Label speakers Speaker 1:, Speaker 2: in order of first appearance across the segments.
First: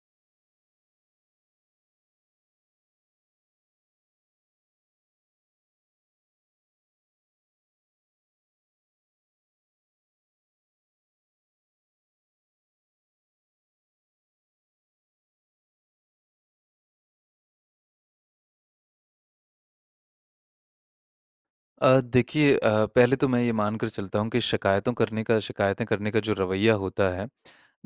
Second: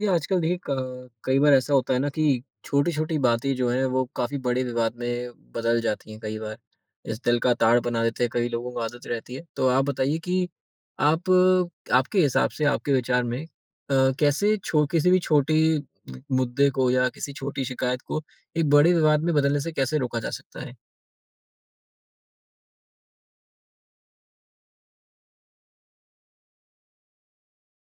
Speaker 1: ये आजकल देखिए कई बार ऐसा होता है ना कि छोटी छोटी बातें जो हैं वो काफी बड़े विवाद में बदल जाती हैं कई बार इस दिल का ताड़ बना देते हैं कई लोगों को आदत रहती है। तो आप बताइए कि आप आपके हिसाब से आपके विचार में कैसे छो किसी भी छोटी मुद्दे को या किसी छोटी शिकायत को एक बड़े विवाद में बदलने से कैसे रोका जा सकता है।
Speaker 2: देखिए पहले तो मैं ये मानकर चलता हूँ कि शिकायतों करने का शिकायतें करने का जो रवैया होता है,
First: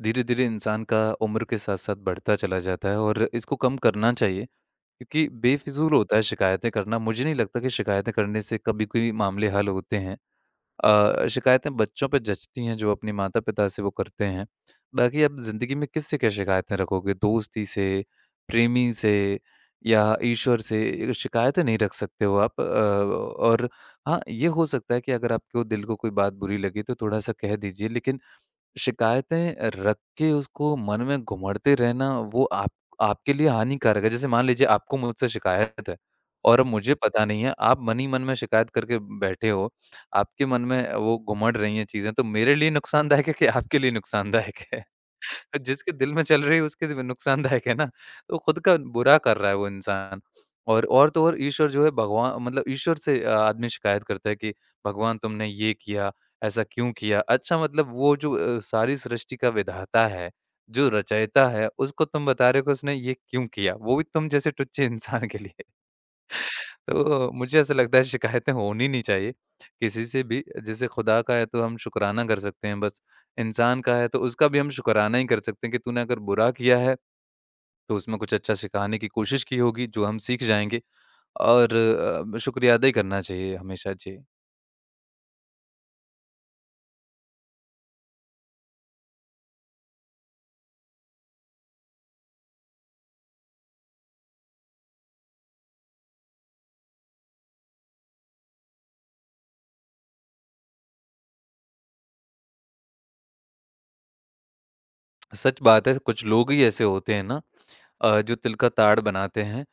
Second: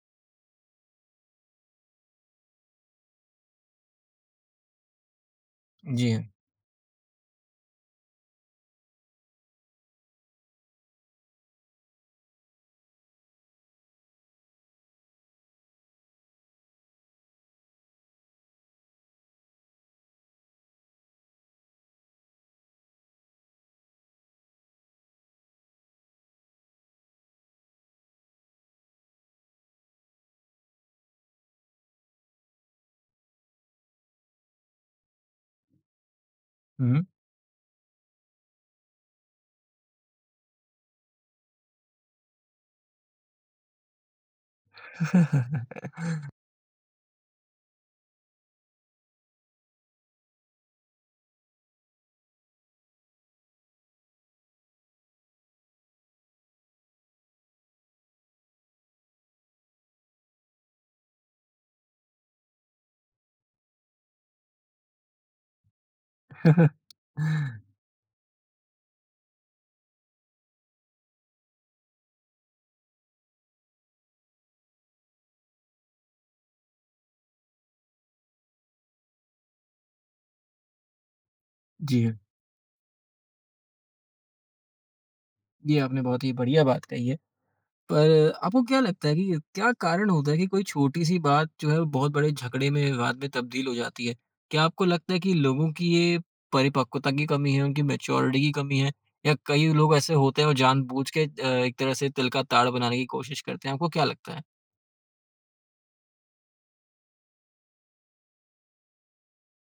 Speaker 2: धीरे-धीरे इंसान का उम्र के साथ-साथ बढ़ता चला जाता है और इसको कम करना चाहिए क्योंकि बेफिज़ूल
Speaker 1: जी
Speaker 2: होता है
Speaker 1: हाँ।
Speaker 2: शिकायतें करना। मुझे नहीं लगता कि शिकायतें करने से कभी कोई मामले हल होते हैं। शिकायतें बच्चों पे जचती हैं जो अपने माता-पिता से वो करते हैं। बाकी आप ज़िंदगी में किससे क्या शिकायतें रखोगे? दोस्ती से, प्रेमी से या ईश्वर से ये शिकायतें नहीं रख सकते हो आप। और हाँ, ये हो सकता है कि अगर आपके दिल को कोई बात बुरी लगी तो थोड़ा-सा कह दीजिए लेकिन शिकायतें रख के उसको मन में घुमड़ते रहना वो आप आपके लिए हानिकारक है। जैसे मान लीजिए आपको मुझसे शिकायत है और अब मुझे
Speaker 1: हम्म।
Speaker 2: पता नहीं है, आप मन ही मन में शिकायत करके बैठे हो, आपके मन में वो घुमड़ रही हैं चीज़ें, तो मेरे लिए नुकसानदायक है कि आपके लिए नुकसानदायक है? जिसके दिल में चल रही है उसके लिए नुकसानदायक है ना, तो खुद का बुरा कर रहा है वो इंसान। और तो और ईश्वर जो है भगवा मतलब ईश्वर से आदमी शिकायत करता है कि भगवान तुमने ये किया, ऐसा क्यों किया? अच्छा मतलब वो जो सारी सृष्टि का विधाता है, जो रचयिता है, उसको तुम बता रहे हो कि उसने ये क्यों किया? वो भी तुम जैसे टुच्चे इंसान के लिए। तो मुझे ऐसा लगता है शिकायतें होनी नहीं चाहिए, किसी से भी जैसे खुदा का है तो हम शुकराना कर सकते हैं बस, इंसान का है तो उसका भी हम शुकराना ही कर सकते हैं कि तूने अगर बुरा किया है, तो उसमें कुछ अच्छा सिखाने की कोशिश की होगी जो हम सीख जाएँगे और
Speaker 1: जी हाँ।
Speaker 2: शुक्रिया अदा ही करना चाहिए हमेशा। जी।
Speaker 1: ये आपने बहुत ही बढ़िया बात कही है, पर आपको क्या लगता है कि क्या कारण होता है कि कोई छोटी-सी बात जो है वो बहुत बड़े झगड़े में, विवाद में तब्दील हो जाती है? क्या आपको लगता है कि लोगों की ये परिपक्वता की कमी है, उनकी मैच्योरिटी की कमी है, या कई लोग ऐसे होते हैं और जानबूझ के एक तरह से तिल का ताड़ बनाने की कोशिश करते हैं? आपको क्या लगता है?
Speaker 2: सच बात है, कुछ लोग ही ऐसे होते हैं ना जो तिल का ताड़ बनाते हैं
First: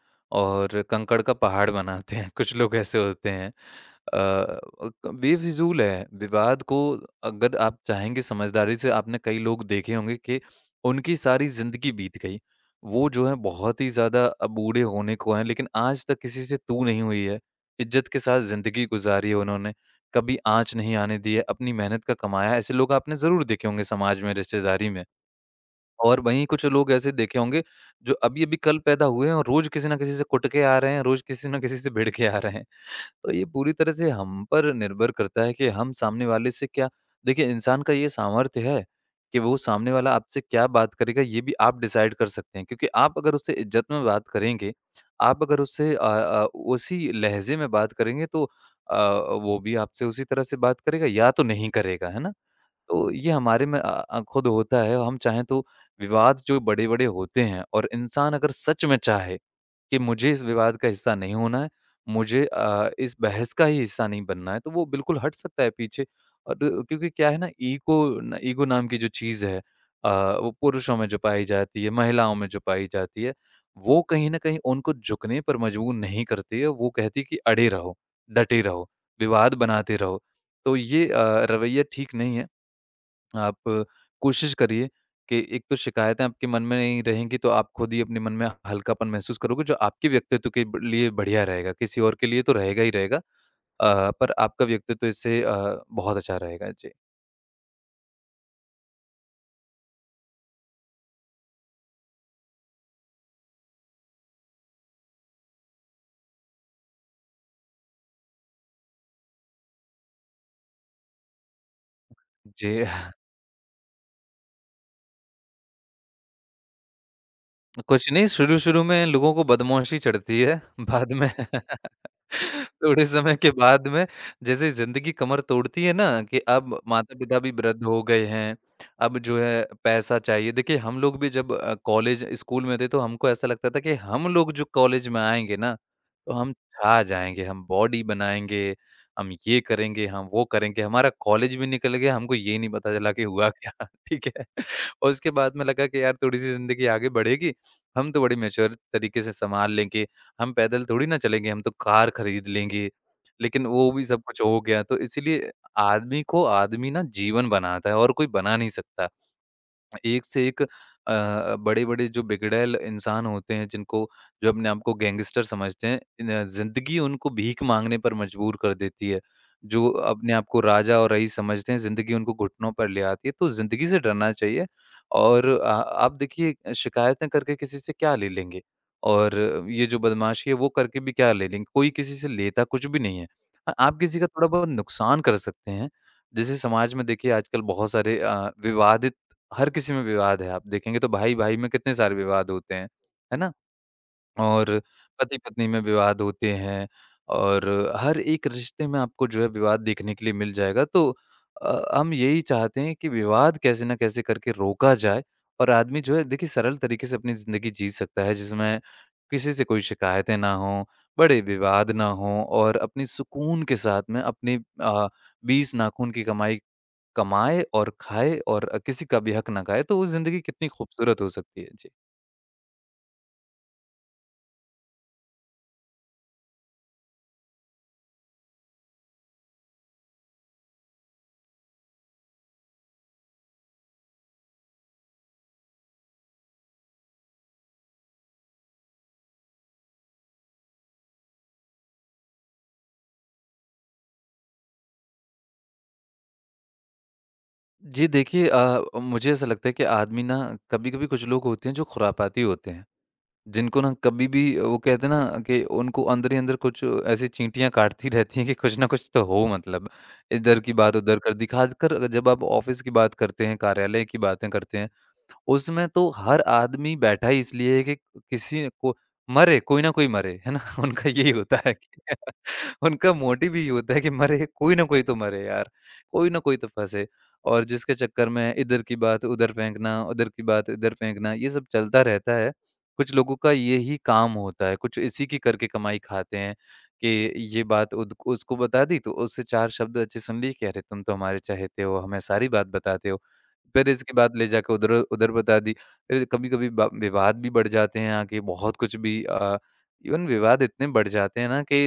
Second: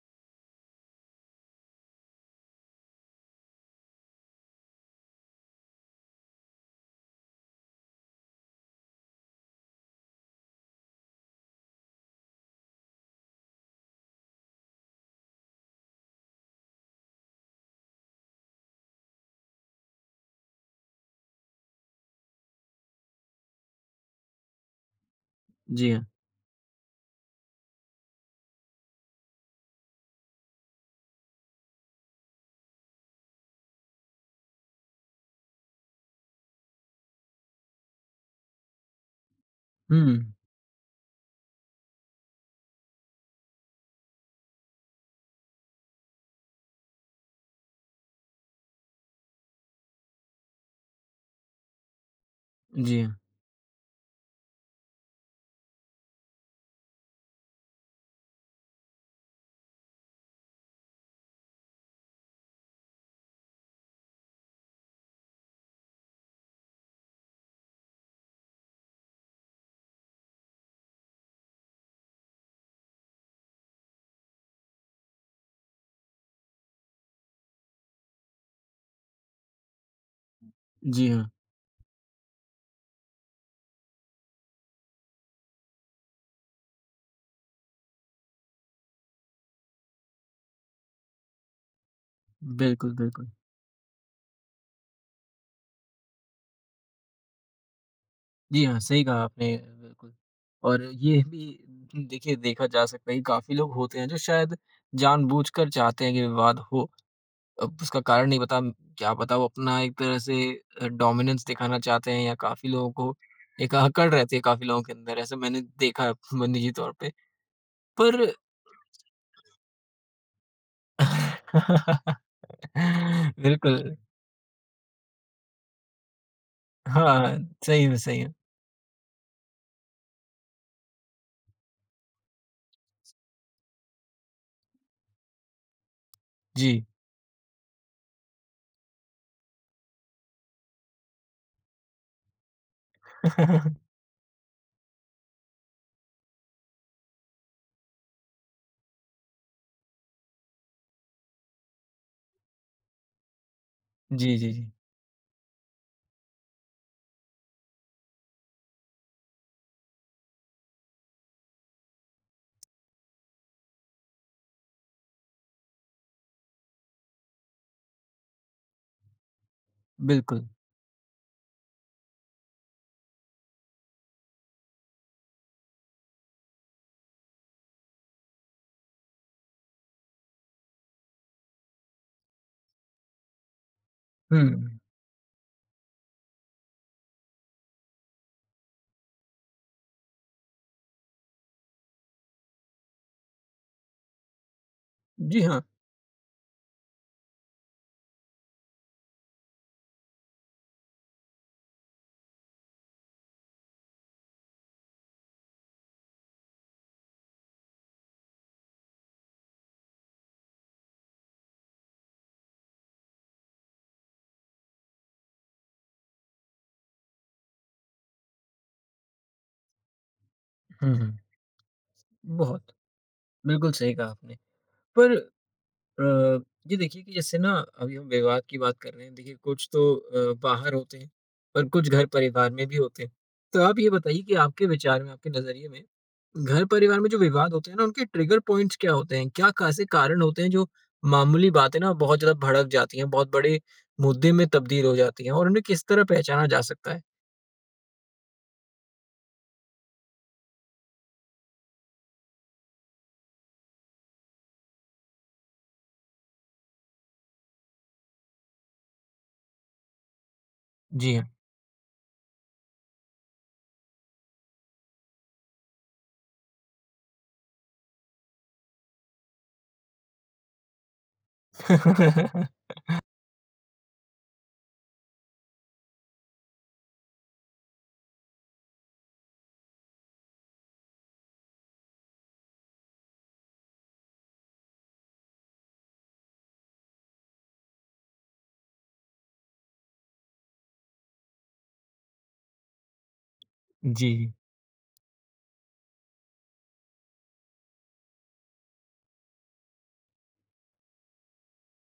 Speaker 2: और कंकड़ का पहाड़ बनाते हैं। कुछ लोग ऐसे होते हैं। अ, क बेफिज़ूल है, विवाद को अगर आप चाहेंगे समझदारी से आपने कई लोग देखे होंगे कि उनकी सारी ज़िंदगी बीत गई। वो जो है बहुत ही ज़्यादा बूढ़े होने को हैं लेकिन आज तक किसी से तू नहीं हुई है। इज़्ज़त के साथ ज़िंदगी गुज़ारी है उन्होंने, कभी आँच नहीं आने दी है, अपनी मेहनत का कमाया है। ऐसे लोग आपने ज़रूर देखे होंगे समाज में, रिश्तेदारी में।
Speaker 1: जी हाँ।
Speaker 2: और वहीं कुछ लोग ऐसे देखे होंगे, जो अभी-अभी कल पैदा हुए हैं और रोज़ किसी न किसी से कुट के आ रहे हैं, रोज़ किसी न किसी से भिड़ के आ रहे हैं। तो ये पूरी तरह से हम पर निर्भर करता है कि हम सामने वाले से क्या देखिए इंसान का ये सामर्थ्य है, कि वो सामने वाला
Speaker 1: हुँ।
Speaker 2: आपसे क्या बात करेगा ये भी आप डिसाइड कर सकते हैं। क्योंकि आप अगर उससे इज़्ज़त में बात करेंगे, आप अगर उससे उसी लहज़े में बात करेंगे तो अ, वो भी आपसे उसी तरह से बात करेगा या तो नहीं करेगा, है ना?
Speaker 1: जी
Speaker 2: तो
Speaker 1: हाँ।
Speaker 2: ये हमारे में खुद होता है और हम चाहें तो विवाद जो बड़े-बड़े होते हैं और इंसान अगर सच में चाहे कि मुझे इस विवाद का हिस्सा नहीं होना है, मुझे इस बहस का ही हिस्सा नहीं बनना है, तो वो बिल्कुल हट सकता है पीछे। और क्योंकि क्या है ना ईगो न ईगो नाम की जो चीज़ है अ, वो पुरुषों में जो पाई जाती है, महिलाओं में जो पाई जाती है, वो कहीं न कहीं उनको झुकने पर मजबूर नहीं करती है, वो कहती है कि अड़े रहो, डटे रहो, विवाद बनाते रहो। तो ये
Speaker 1: जी हाँ।
Speaker 2: रवैया ठीक नहीं है। आप कोशिश करिए कि एक तो शिकायतें आपके मन में नहीं रहेंगी, तो आप खुद ही अपने मन में हल्कापन महसूस करोगे, जो आपके व्यक्तित्व के ब लिए बढ़िया रहेगा। किसी और के लिए तो रहेगा ही
Speaker 1: बिल्कुल,
Speaker 2: रहेगा
Speaker 1: बिल्कुल।
Speaker 2: पर आपका व्यक्तित्व इससे बहुत अच्छा रहेगा। जी।
Speaker 1: जी हाँ, सही कहा आपने। बिल्कुल। और ये भी देखिए, देखा जा सकता है कि काफ़ी लोग होते हैं जो शायद जानबूझकर चाहते हैं कि विवाद हो। अब उसका कारण नहीं पता, क्या पता वो अपना एक तरह से डोमिनेंस दिखाना चाहते हैं, या काफ़ी
Speaker 2: जी,
Speaker 1: लोगों को एक अकड़ रहती है काफ़ी लोगों के अंदर, ऐसा मैंने देखा है म निजी तौर पे।
Speaker 2: कुछ
Speaker 1: पर
Speaker 2: नहीं शुरू-शुरू में लोगों को बदमाशी चढ़ती है, बाद में थोड़े समय के बाद
Speaker 1: बिल्कुल,
Speaker 2: में जैसे ज़िंदगी कमर तोड़ती है ना कि अब
Speaker 1: हाँ,
Speaker 2: माता-पिता भी वृद्ध
Speaker 1: सही में,
Speaker 2: हो
Speaker 1: सही
Speaker 2: गए
Speaker 1: है।
Speaker 2: हैं, अब जो है पैसा चाहिए। देखिए हम लोग भी जब कॉलेज स्कूल में थे तो हमको ऐसा लगता था कि हम लोग जो कॉलेज में आएँगे ना, तो हम
Speaker 1: जी।
Speaker 2: छा जाएँगे, हम बॉडी बनाएँगे, हम ये करेंगे, हम वो करेंगे। हमारा कॉलेज भी निकल गया, हमको ये नहीं पता चला कि हुआ क्या, ठीक है? और उसके बाद में लगा कि यार थोड़ी-सी ज़िंदगी आगे बढ़ेगी, हम तो बड़ी मैच्योर तरीके से सँभाल लेंगे। हम पैदल थोड़ी ना चलेंगे, हम तो कार खरीद लेंगे। लेकिन वो भी सब
Speaker 1: जी,
Speaker 2: कुछ
Speaker 1: जी,
Speaker 2: हो
Speaker 1: जी,
Speaker 2: गया, तो इसीलिए आदमी को आदमी ना जीवन बनाता है और कोई बना नहीं सकता। एक से एक बड़े-बड़े जो बिगड़ैल इंसान होते हैं, जिनको जो अपने आप को गैंगस्टर समझते हैं, इन ज़िंदगी उनको भीख माँगने पर मजबूर कर देती है। जो अपने आप
Speaker 1: बिल्कुल।
Speaker 2: को राजा और रईस समझते हैं, ज़िंदगी उनको घुटनों पर ले आती है। तो ज़िंदगी से डरना चाहिए और आ आप देखिए शिकायतें करके किसी से क्या ले लेंगे? और ये जो बदमाशी है, वो करके भी क्या ले लेंगे? कोई किसी से लेता कुछ भी नहीं है। हाँ, आप किसी का थोड़ा-बहुत
Speaker 1: हुँ,
Speaker 2: नुकसान कर सकते हैं। जैसे समाज में देखिए आजकल बहुत सारे विवादित हर किसी में विवाद है। आप देखेंगे तो भाई-भाई में कितने सारे विवाद होते हैं, है ना? और
Speaker 1: जी हाँ।
Speaker 2: पति-पत्नी में विवाद होते हैं और हर एक रिश्ते में आपको जो है विवाद देखने के लिए मिल जाएगा। तो हम यही चाहते हैं कि विवाद कैसे न कैसे करके रोका जाए और आदमी जो है देखिए सरल तरीके से अपनी ज़िंदगी जी सकता है जिसमें किसी से कोई शिकायतें ना हों, बड़े विवाद ना हों और अपनी सुकून के साथ में अपनी अ, 20 नाखून की कमाई कमाए और खाए और किसी का भी हक ना खाए, तो वो ज़िंदगी कितनी
Speaker 1: हुँ, हुँ,
Speaker 2: खूबसूरत हो सकती है। जी।
Speaker 1: बहुत, बिल्कुल सही कहा आपने। पर अ, जी देखिए कि जैसे ना अभी हम विवाद की बात कर रहे हैं। देखिए कुछ तो बाहर होते हैं, पर कुछ घर परिवार में भी होते हैं। तो आप ये बताइए कि आपके विचार में आपके नजरिए में घर परिवार में जो विवाद होते हैं ना, उनके ट्रिगर पॉइंट्स क्या होते हैं, क्या खासे कारण होते हैं जो मामूली बातें ना बहुत ज्यादा भड़क जाती हैं, बहुत बड़े मुद्दे में तब्दील हो जाती हैं, और उन्हें किस तरह पहचाना जा सकता है?
Speaker 2: जी, देखिए मुझे ऐसा लगता है कि आदमी ना कभी-कभी कुछ लोग होते हैं जो खुरापाती होते हैं, जिनको ना कभी भी वो कहते हैं ना कि उनको अंदर ही अंदर कुछ ऐसी चींटियाँ काटती रहती हैं कि कुछ ना कुछ तो हो मतलब। इधर की बात
Speaker 1: जी
Speaker 2: उधर
Speaker 1: हाँ।
Speaker 2: कर दिखाकर जब आप ऑफ़िस की बात करते हैं, कार्यालय की बातें करते हैं उसमें तो हर आदमी बैठा ही इसलिए है कि किसी को मरे, कोई ना कोई मरे, है ना? उनका यही होता है कि उनका मोटिव यही होता है कि मरे, कोई ना कोई तो मरे यार, कोई ना कोई तो फँसे। और जिसके चक्कर में इधर की बात उधर फेंकना, उधर की बात इधर फेंकना, ये सब चलता रहता है। कुछ लोगों का यही काम होता है, कुछ इसी की करके कमाई खाते हैं कि ये बात उद उसको बता दी, तो उससे 4 शब्द अच्छे सुन लिए कि अरे! तुम तो हमारे चहेते हो, हमें सारी बात बताते हो। फिर
Speaker 1: जी।
Speaker 2: इसके बाद ले जाकर उधर उधर बता दी। फिर कभी-कभी ब विवाद भी बढ़ जाते हैं आके बहुत कुछ भी इवन विवाद इतने बढ़ जाते हैं ना कि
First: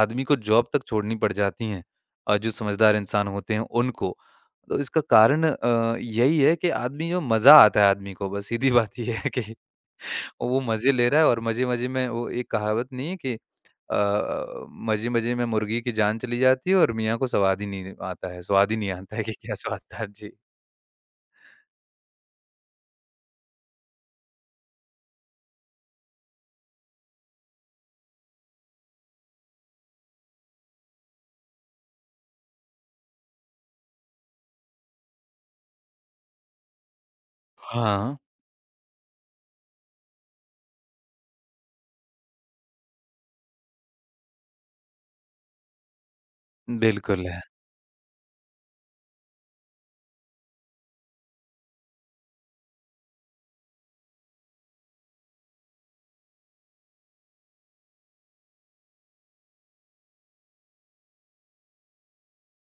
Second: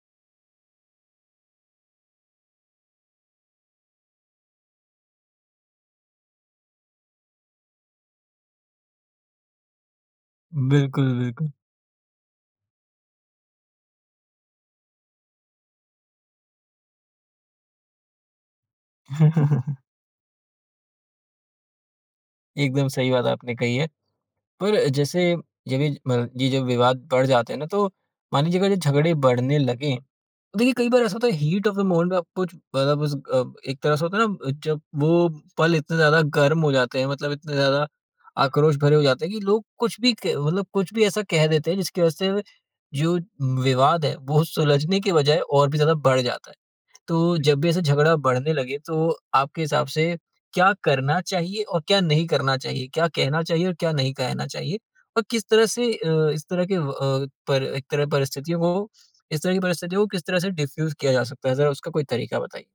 Speaker 2: आदमी को जॉब तक छोड़नी पड़ जाती हैं जो समझदार इंसान होते हैं उनको। तो इसका कारण यही है कि आदमी जो मज़ा आता है आदमी को बस सीधी बात ये है कि वो मज़े ले
Speaker 1: बिल्कुल,
Speaker 2: रहा है और
Speaker 1: बिल्कुल।
Speaker 2: मज़े-मज़े में वो एक कहावत नहीं है कि मज़े-मज़े में मुर्गी की जान चली जाती है और मियाँ को सवाद ही नहीं आता है स्वाद ही नहीं आता है कि क्या स्वाद था। जी।
Speaker 1: एकदम सही बात आपने कही है। पर जैसे, जब ये म ये जब विवाद बढ़ जाते हैं ना, तो मान लीजिए अगर ये झगड़े बढ़ने लगे, तो देखिए कई बार ऐसा होता है, हीट ऑफ द मोमेंट में आप कुछ मतलब उस एक तरह से होता है ना, जब वो पल इतने ज़्यादा गर्म हो जाते हैं, मतलब इतने ज़्यादा
Speaker 2: हाँ,
Speaker 1: आक्रोश भरे हो जाते हैं कि लोग कुछ भी क मतलब कुछ भी ऐसा कह देते हैं, जिसकी वजह से जो विवाद है, वो सुलझने के बजाय और भी ज़्यादा बढ़ जाता है।
Speaker 2: बिल्कुल
Speaker 1: तो
Speaker 2: है।
Speaker 1: जब भी ऐसे झगड़ा बढ़ने लगे, तो आपके हिसाब से क्या करना चाहिए और क्या नहीं करना चाहिए? क्या कहना चाहिए और क्या नहीं कहना चाहिए? और किस तरह से अ, इस तरह के व- अ, पर एक तरह परिस्थितियों को इस तरह की परिस्थितियों को किस तरह से डिफ्यूज़ किया जा सकता है? ज़रा उसका कोई तरीका बताइए।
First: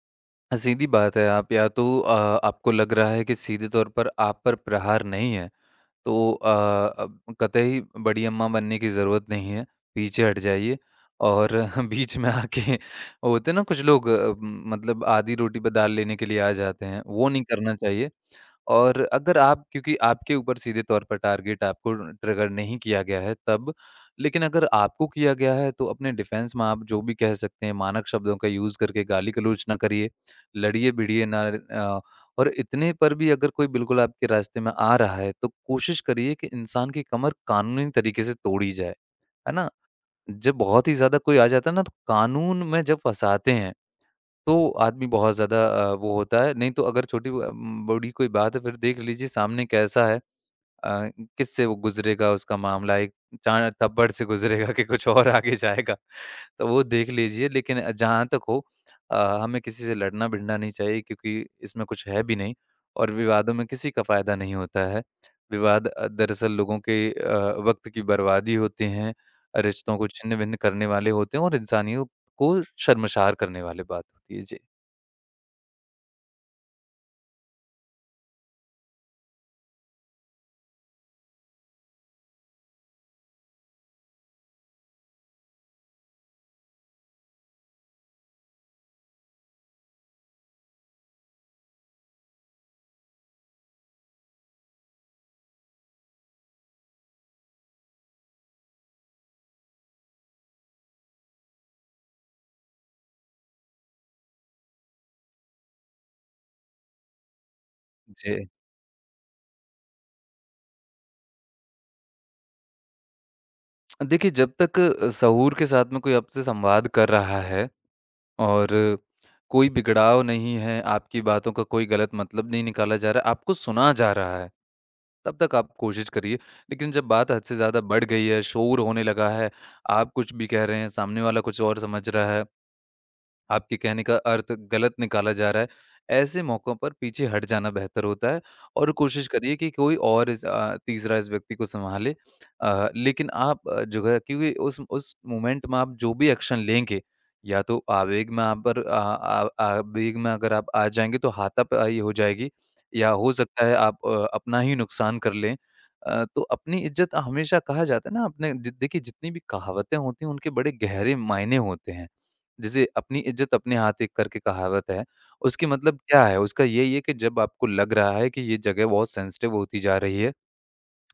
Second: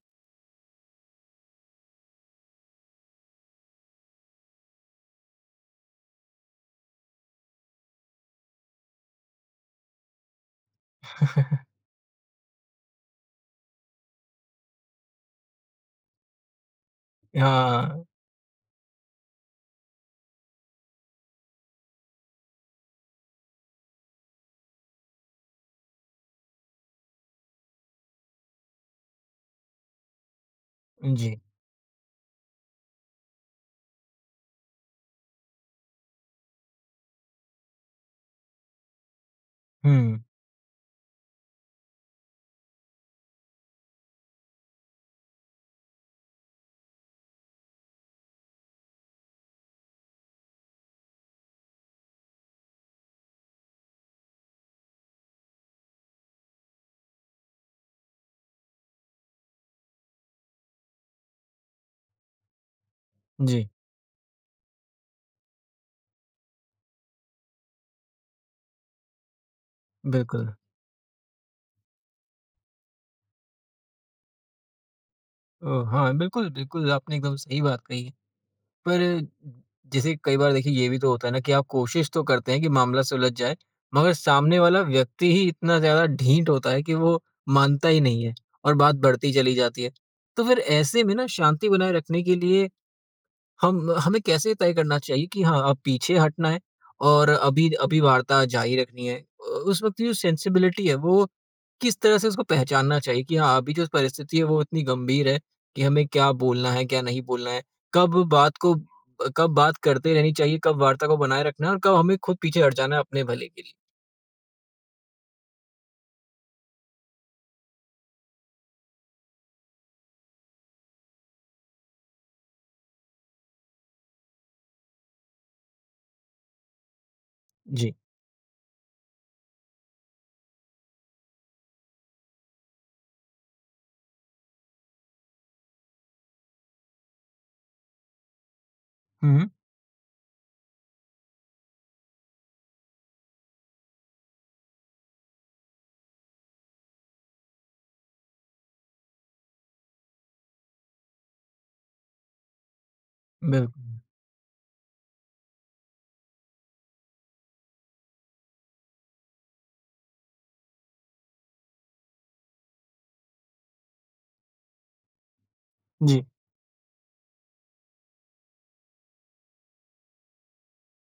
Speaker 2: सीधी बात है, आप या तो आपको लग रहा है कि सीधे तौर पर आप पर प्रहार नहीं है, तो अब कतई बड़ी अम्मा बनने की ज़रूरत नहीं है, पीछे हट जाइए और बीच में आके होते हैं ना कुछ लोग मतलब आधी रोटी पे दाल लेने के लिए आ जाते हैं, वो नहीं करना
Speaker 1: हाँ,
Speaker 2: चाहिए। और अगर आप क्योंकि आपके ऊपर सीधे तौर पर टारगेट आपको ट्रिगर नहीं किया गया है तब, लेकिन अगर आपको किया गया है तो अपने डिफेंस में आप जो भी कह सकते हैं मानक शब्दों का यूज़ करके गाली-गलौच ना करिए, लड़िए-भिड़िए
Speaker 1: जी।
Speaker 2: ना अ, और इतने पर भी अगर कोई बिल्कुल आपके रास्ते में आ रहा है तो कोशिश करिए कि इंसान की कमर कानूनी तरीके से तोड़ी जाए, है ना?
Speaker 1: हुँ,
Speaker 2: जब बहुत ही ज़्यादा कोई आ जाता है ना तो कानून में जब फँसाते हैं तो आदमी बहुत ज़्यादा वो होता है, नहीं तो अगर बड़ी कोई बात है फिर देख लीजिए सामने कैसा है। अ, किससे वो गुज़रेगा उसका मामला, एक चाण थप्पड़ से गुज़रेगा कि कुछ और आगे जाएगा, तो वो देख लीजिए। लेकिन जहाँ तक हो अ, हमें किसी से लड़ना-भिड़ना नहीं चाहिए क्योंकि इसमें कुछ है भी नहीं और विवादों में
Speaker 1: जी,
Speaker 2: किसी का फ़ायदा नहीं होता है। विवाद दरअसल लोगों के वक़्त की बर्बादी होते हैं, रिश्तों को
Speaker 1: बिल्कुल।
Speaker 2: छिन्न-भिन्न करने वाले होते हैं और इंसानियत को शर्मशार करने वाली बात होती है। जी।
Speaker 1: हाँ, बिल्कुल, बिल्कुल आपने एकदम सही बात कही है। पर जैसे कई बार देखिए ये भी तो होता है ना कि आप कोशिश तो करते हैं कि मामला सुलझ जाए, मगर सामने वाला व्यक्ति ही इतना ज़्यादा ढीठ होता है कि वो मानता ही नहीं है, और बात बढ़ती चली जाती है। तो फिर ऐसे में ना, शांति बनाए रखने के लिए हम हमें कैसे तय करना चाहिए कि हाँ, अब पीछे हटना है और अभी अभी वार्ता जारी रखनी है? उस वक़्त की जो सेंसिबिलिटी है, वो किस तरह से उसको पहचानना चाहिए कि हाँ, अभी जो परिस्थिति है, वो इतनी गंभीर है कि हमें क्या बोलना है, क्या नहीं बोलना है?
Speaker 2: जी।
Speaker 1: कब बात करते रहनी चाहिए, कब वार्ता को बनाए रखना है, और कब हमें खुद पीछे हट जाना है अपने भले के लिए?
Speaker 2: देखिए, जब तक सहूर के साथ में कोई आपसे संवाद कर रहा है और कोई बिगड़ाव नहीं है, आपकी बातों का कोई गलत मतलब नहीं निकाला जा रहा है, आपको सुना जा रहा है, तब तक आप कोशिश करिए। लेकिन जब बात हद से ज़्यादा
Speaker 1: जी।
Speaker 2: बढ़ गई है, शोर होने लगा है, आप कुछ भी कह रहे हैं, सामने वाला कुछ और समझ रहा है आपके कहने का अर्थ गलत निकाला जा रहा है। ऐसे मौकों पर पीछे हट जाना बेहतर होता है और कोशिश
Speaker 1: हुँ, हुँ।
Speaker 2: करिए कि कोई और तीसरा इस व्यक्ति को सँभाले। लेकिन आप जो है क्योंकि उस मोमेंट में आप जो भी एक्शन लेंगे, या तो आवेग में आप पर अ, आ आवेग में अगर आप आ जाएँगे तो हाथापाई हो जाएगी या हो सकता है आप
Speaker 1: बिल्कुल।
Speaker 2: अ, अपना ही नुकसान कर लें। तो अपनी इज़्ज़त हमेशा कहा जाता है ना आपने जि देखिए जितनी भी कहावतें होती हैं उनके बड़े गहरे मायने होते हैं। जैसे अपनी इज्जत अपने हाथ एक करके कहावत है, उसकी मतलब
Speaker 1: जी।
Speaker 2: क्या है? उसका यही है कि जब आपको लग रहा है कि ये जगह बहुत सेंसिटिव होती जा रही है,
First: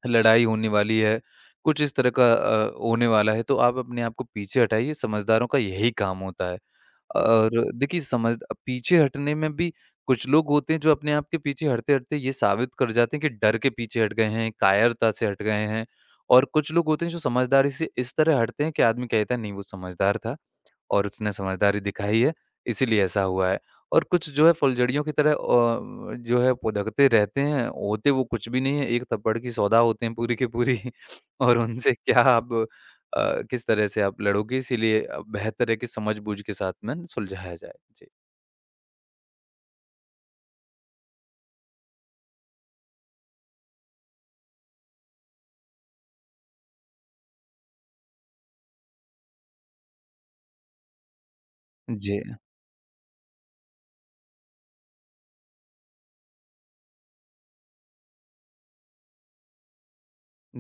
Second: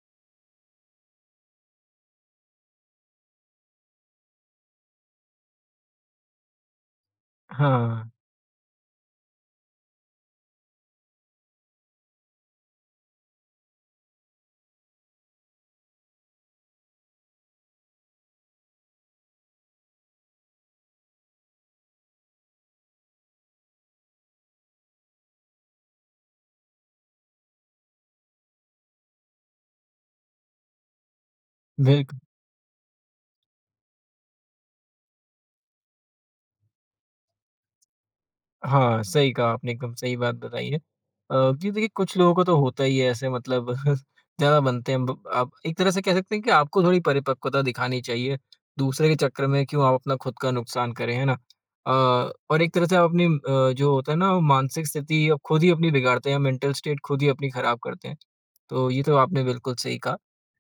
Speaker 2: लड़ाई होने वाली है, कुछ इस तरह का होने वाला है, तो आप अपने आप को पीछे हटाइए, समझदारों का यही काम होता है। और देखिए
Speaker 1: हाँ,
Speaker 2: समझ पीछे हटने में भी कुछ लोग होते हैं जो अपने आप के पीछे हटते-हटते ये साबित कर जाते हैं कि डर के पीछे हट गए हैं, कायरता से हट गए हैं और कुछ लोग होते हैं जो समझदारी से इस तरह हटते हैं कि आदमी कहता है नहीं वो समझदार था। और उसने समझदारी दिखाई है, इसीलिए ऐसा हुआ है। और कुछ जो है फुलझड़ियों की तरह जो है पुधकते रहते हैं, होते वो कुछ भी नहीं है, एक थप्पड़ की सौदा होते हैं पूरी की पूरी और उनसे
Speaker 1: बिल्कुल।
Speaker 2: क्या आप किस तरह से आप लड़ोगे इसीलिए बेहतर है कि समझ-बूझ के साथ में सुलझाया जाए। जी।
Speaker 1: हाँ, सही कहा आपने, एकदम सही बात बताई है। जी देखिए, कुछ लोगों को तो होता ही है ऐसे मतलब ज़्यादा बनते हैं। ब आप एक तरह से कह सकते हैं कि आपको थोड़ी परिपक्वता दिखानी चाहिए, दूसरे के चक्कर में क्यों आप अपना खुद का नुकसान करें, है ना? अ,
Speaker 2: जी।
Speaker 1: और एक तरह से आप अपनी जो होता है ना वो मानसिक स्थिति आप खुद ही अपनी बिगाड़ते हैं, मेंटल स्टेट खुद ही अपनी खराब करते हैं। तो ये तो आपने बिल्कुल सही कहा।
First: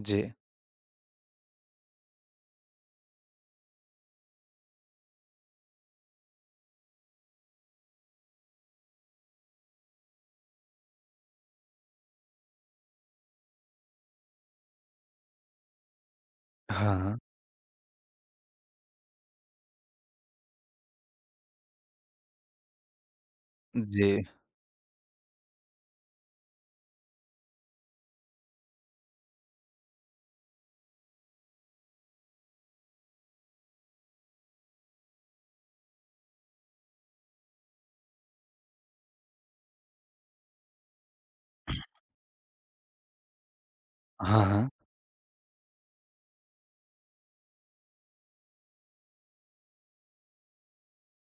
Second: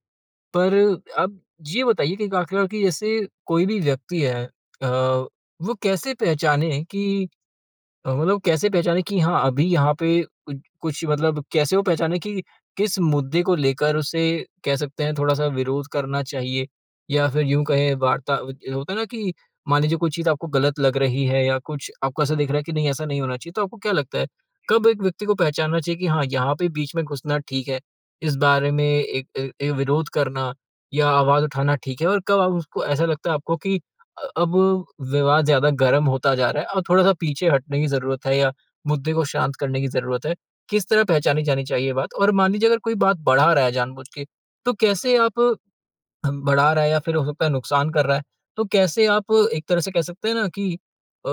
Speaker 2: जी।
Speaker 1: पर अब ये बताइए कि आखिरकार कि जैसे कोई भी व्यक्ति है अ, वो कैसे पहचाने कि मतलब कैसे पहचाने कि हाँ, अभी यहाँ पे कुछ कुछ मतलब कैसे वो पहचाने कि किस मुद्दे को लेकर उसे, कह सकते हैं, थोड़ा-सा विरोध करना चाहिए?
Speaker 2: हाँ, हाँ।
Speaker 1: या फिर यूँ कहें वार्ता होता है ना कि मान लीजिए कोई चीज़ आपको गलत लग रही है या कुछ आपको ऐसा दिख रहा है कि नहीं ऐसा नहीं होना चाहिए, तो आपको क्या
Speaker 2: जी।
Speaker 1: लगता है, कब एक व्यक्ति को पहचानना चाहिए कि हाँ, यहाँ पे बीच में घुसना ठीक है, इस बारे में एक ए ए विरोध करना या आवाज़ उठाना ठीक है, और कब आप उसको, ऐसा लगता है आपको कि अब विवाद ज़्यादा गर्म होता जा रहा है और थोड़ा-सा पीछे हटने की ज़रूरत है या मुद्दे को शांत करने की ज़रूरत है। किस तरह पहचानी जानी चाहिए ये बात? और मान लीजिए अगर कोई बात बढ़ा रहा है जानबूझ के,
Speaker 2: हाँ, हाँ।
Speaker 1: तो कैसे आप हम बढ़ा रहा है या फिर हो सकता है नुकसान कर रहा है, तो कैसे आप एक तरह से कह सकते हैं ना कि अ,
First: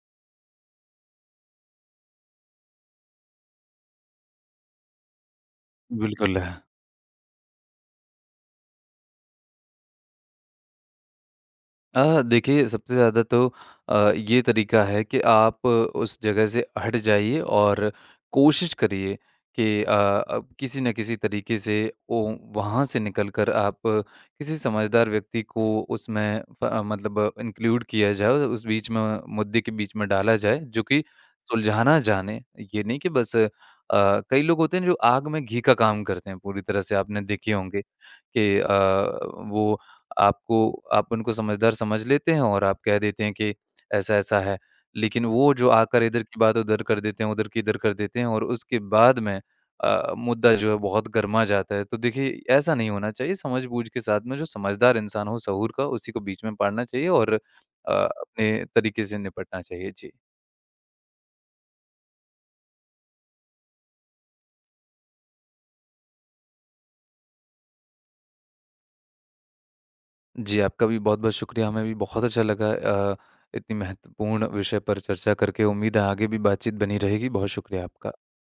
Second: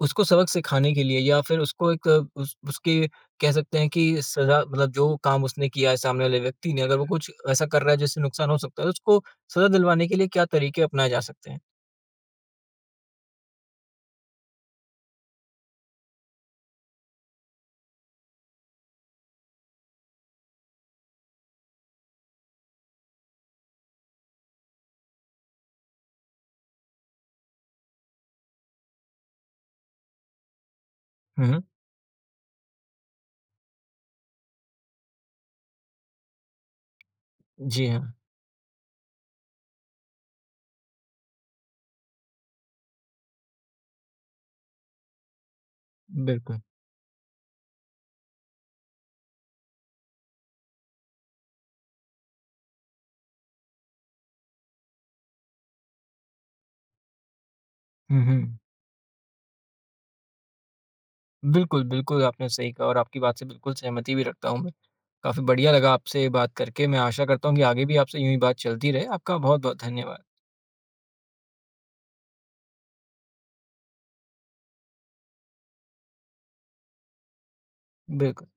Speaker 1: उसको सबक सिखाने के लिए, या फिर उसको एक अ, उस उसके कह सकते हैं कि सज़ा, मतलब जो काम उसने किया है सामने वाले
Speaker 2: बिल्कुल।
Speaker 1: व्यक्ति ने, अगर वो कुछ ऐसा कर रहा है जिससे नुकसान हो सकता है, तो उसको सज़ा दिलवाने के लिए क्या तरीके अपनाए जा सकते हैं?
Speaker 2: देखिए सबसे ज़्यादा तो ये तरीका है कि आप उस जगह से हट जाइए और कोशिश करिए कि अब किसी न किसी तरीके से वो वहाँ से निकलकर आप किसी समझदार व्यक्ति को उसमें मतलब इंक्लूड किया जाए उस बीच में मुद्दे के बीच में डाला जाए जो कि
Speaker 1: हुँ, हुँ।
Speaker 2: सुलझाना जाने ये नहीं कि बस कई लोग होते हैं जो आग में घी का काम करते हैं पूरी तरह से आपने देखे होंगे
Speaker 1: जी हाँ,
Speaker 2: कि वो आपको आप उनको समझदार समझ लेते हैं और आप कह देते हैं कि ऐसा-ऐसा है। लेकिन वो जो आकर इधर की बात
Speaker 1: बिल्कुल।
Speaker 2: उधर कर देते हैं, उधर की इधर कर देते हैं और उसके बाद में मुद्दा जो है बहुत गरमा जाता है। तो देखिए, ऐसा नहीं होना चाहिए। समझ-बूझ के साथ में जो समझदार इंसान हो सहूर का, उसी को बीच में पड़ना चाहिए और
Speaker 1: हुँ, हुँ।
Speaker 2: अपने तरीके से निपटना चाहिए। जी।
Speaker 1: बिल्कुल, बिल्कुल आपने सही कहा, और आपकी बात से बिल्कुल सहमति भी रखता हूँ मैं। काफ़ी बढ़िया लगा आपसे बात करके। मैं आशा करता हूँ कि आगे भी आपसे यूँ ही बात चलती रहे। आपका बहुत-बहुत धन्यवाद।
Speaker 2: जी, आपका भी बहुत-बहुत शुक्रिया। हमें भी बहुत अच्छा लगा अ, इतनी महत्वपूर्ण विषय पर चर्चा करके। उम्मीद है आगे भी बातचीत बनी रहेगी। बहुत शुक्रिया आपका।
Speaker 1: बिल्कुल।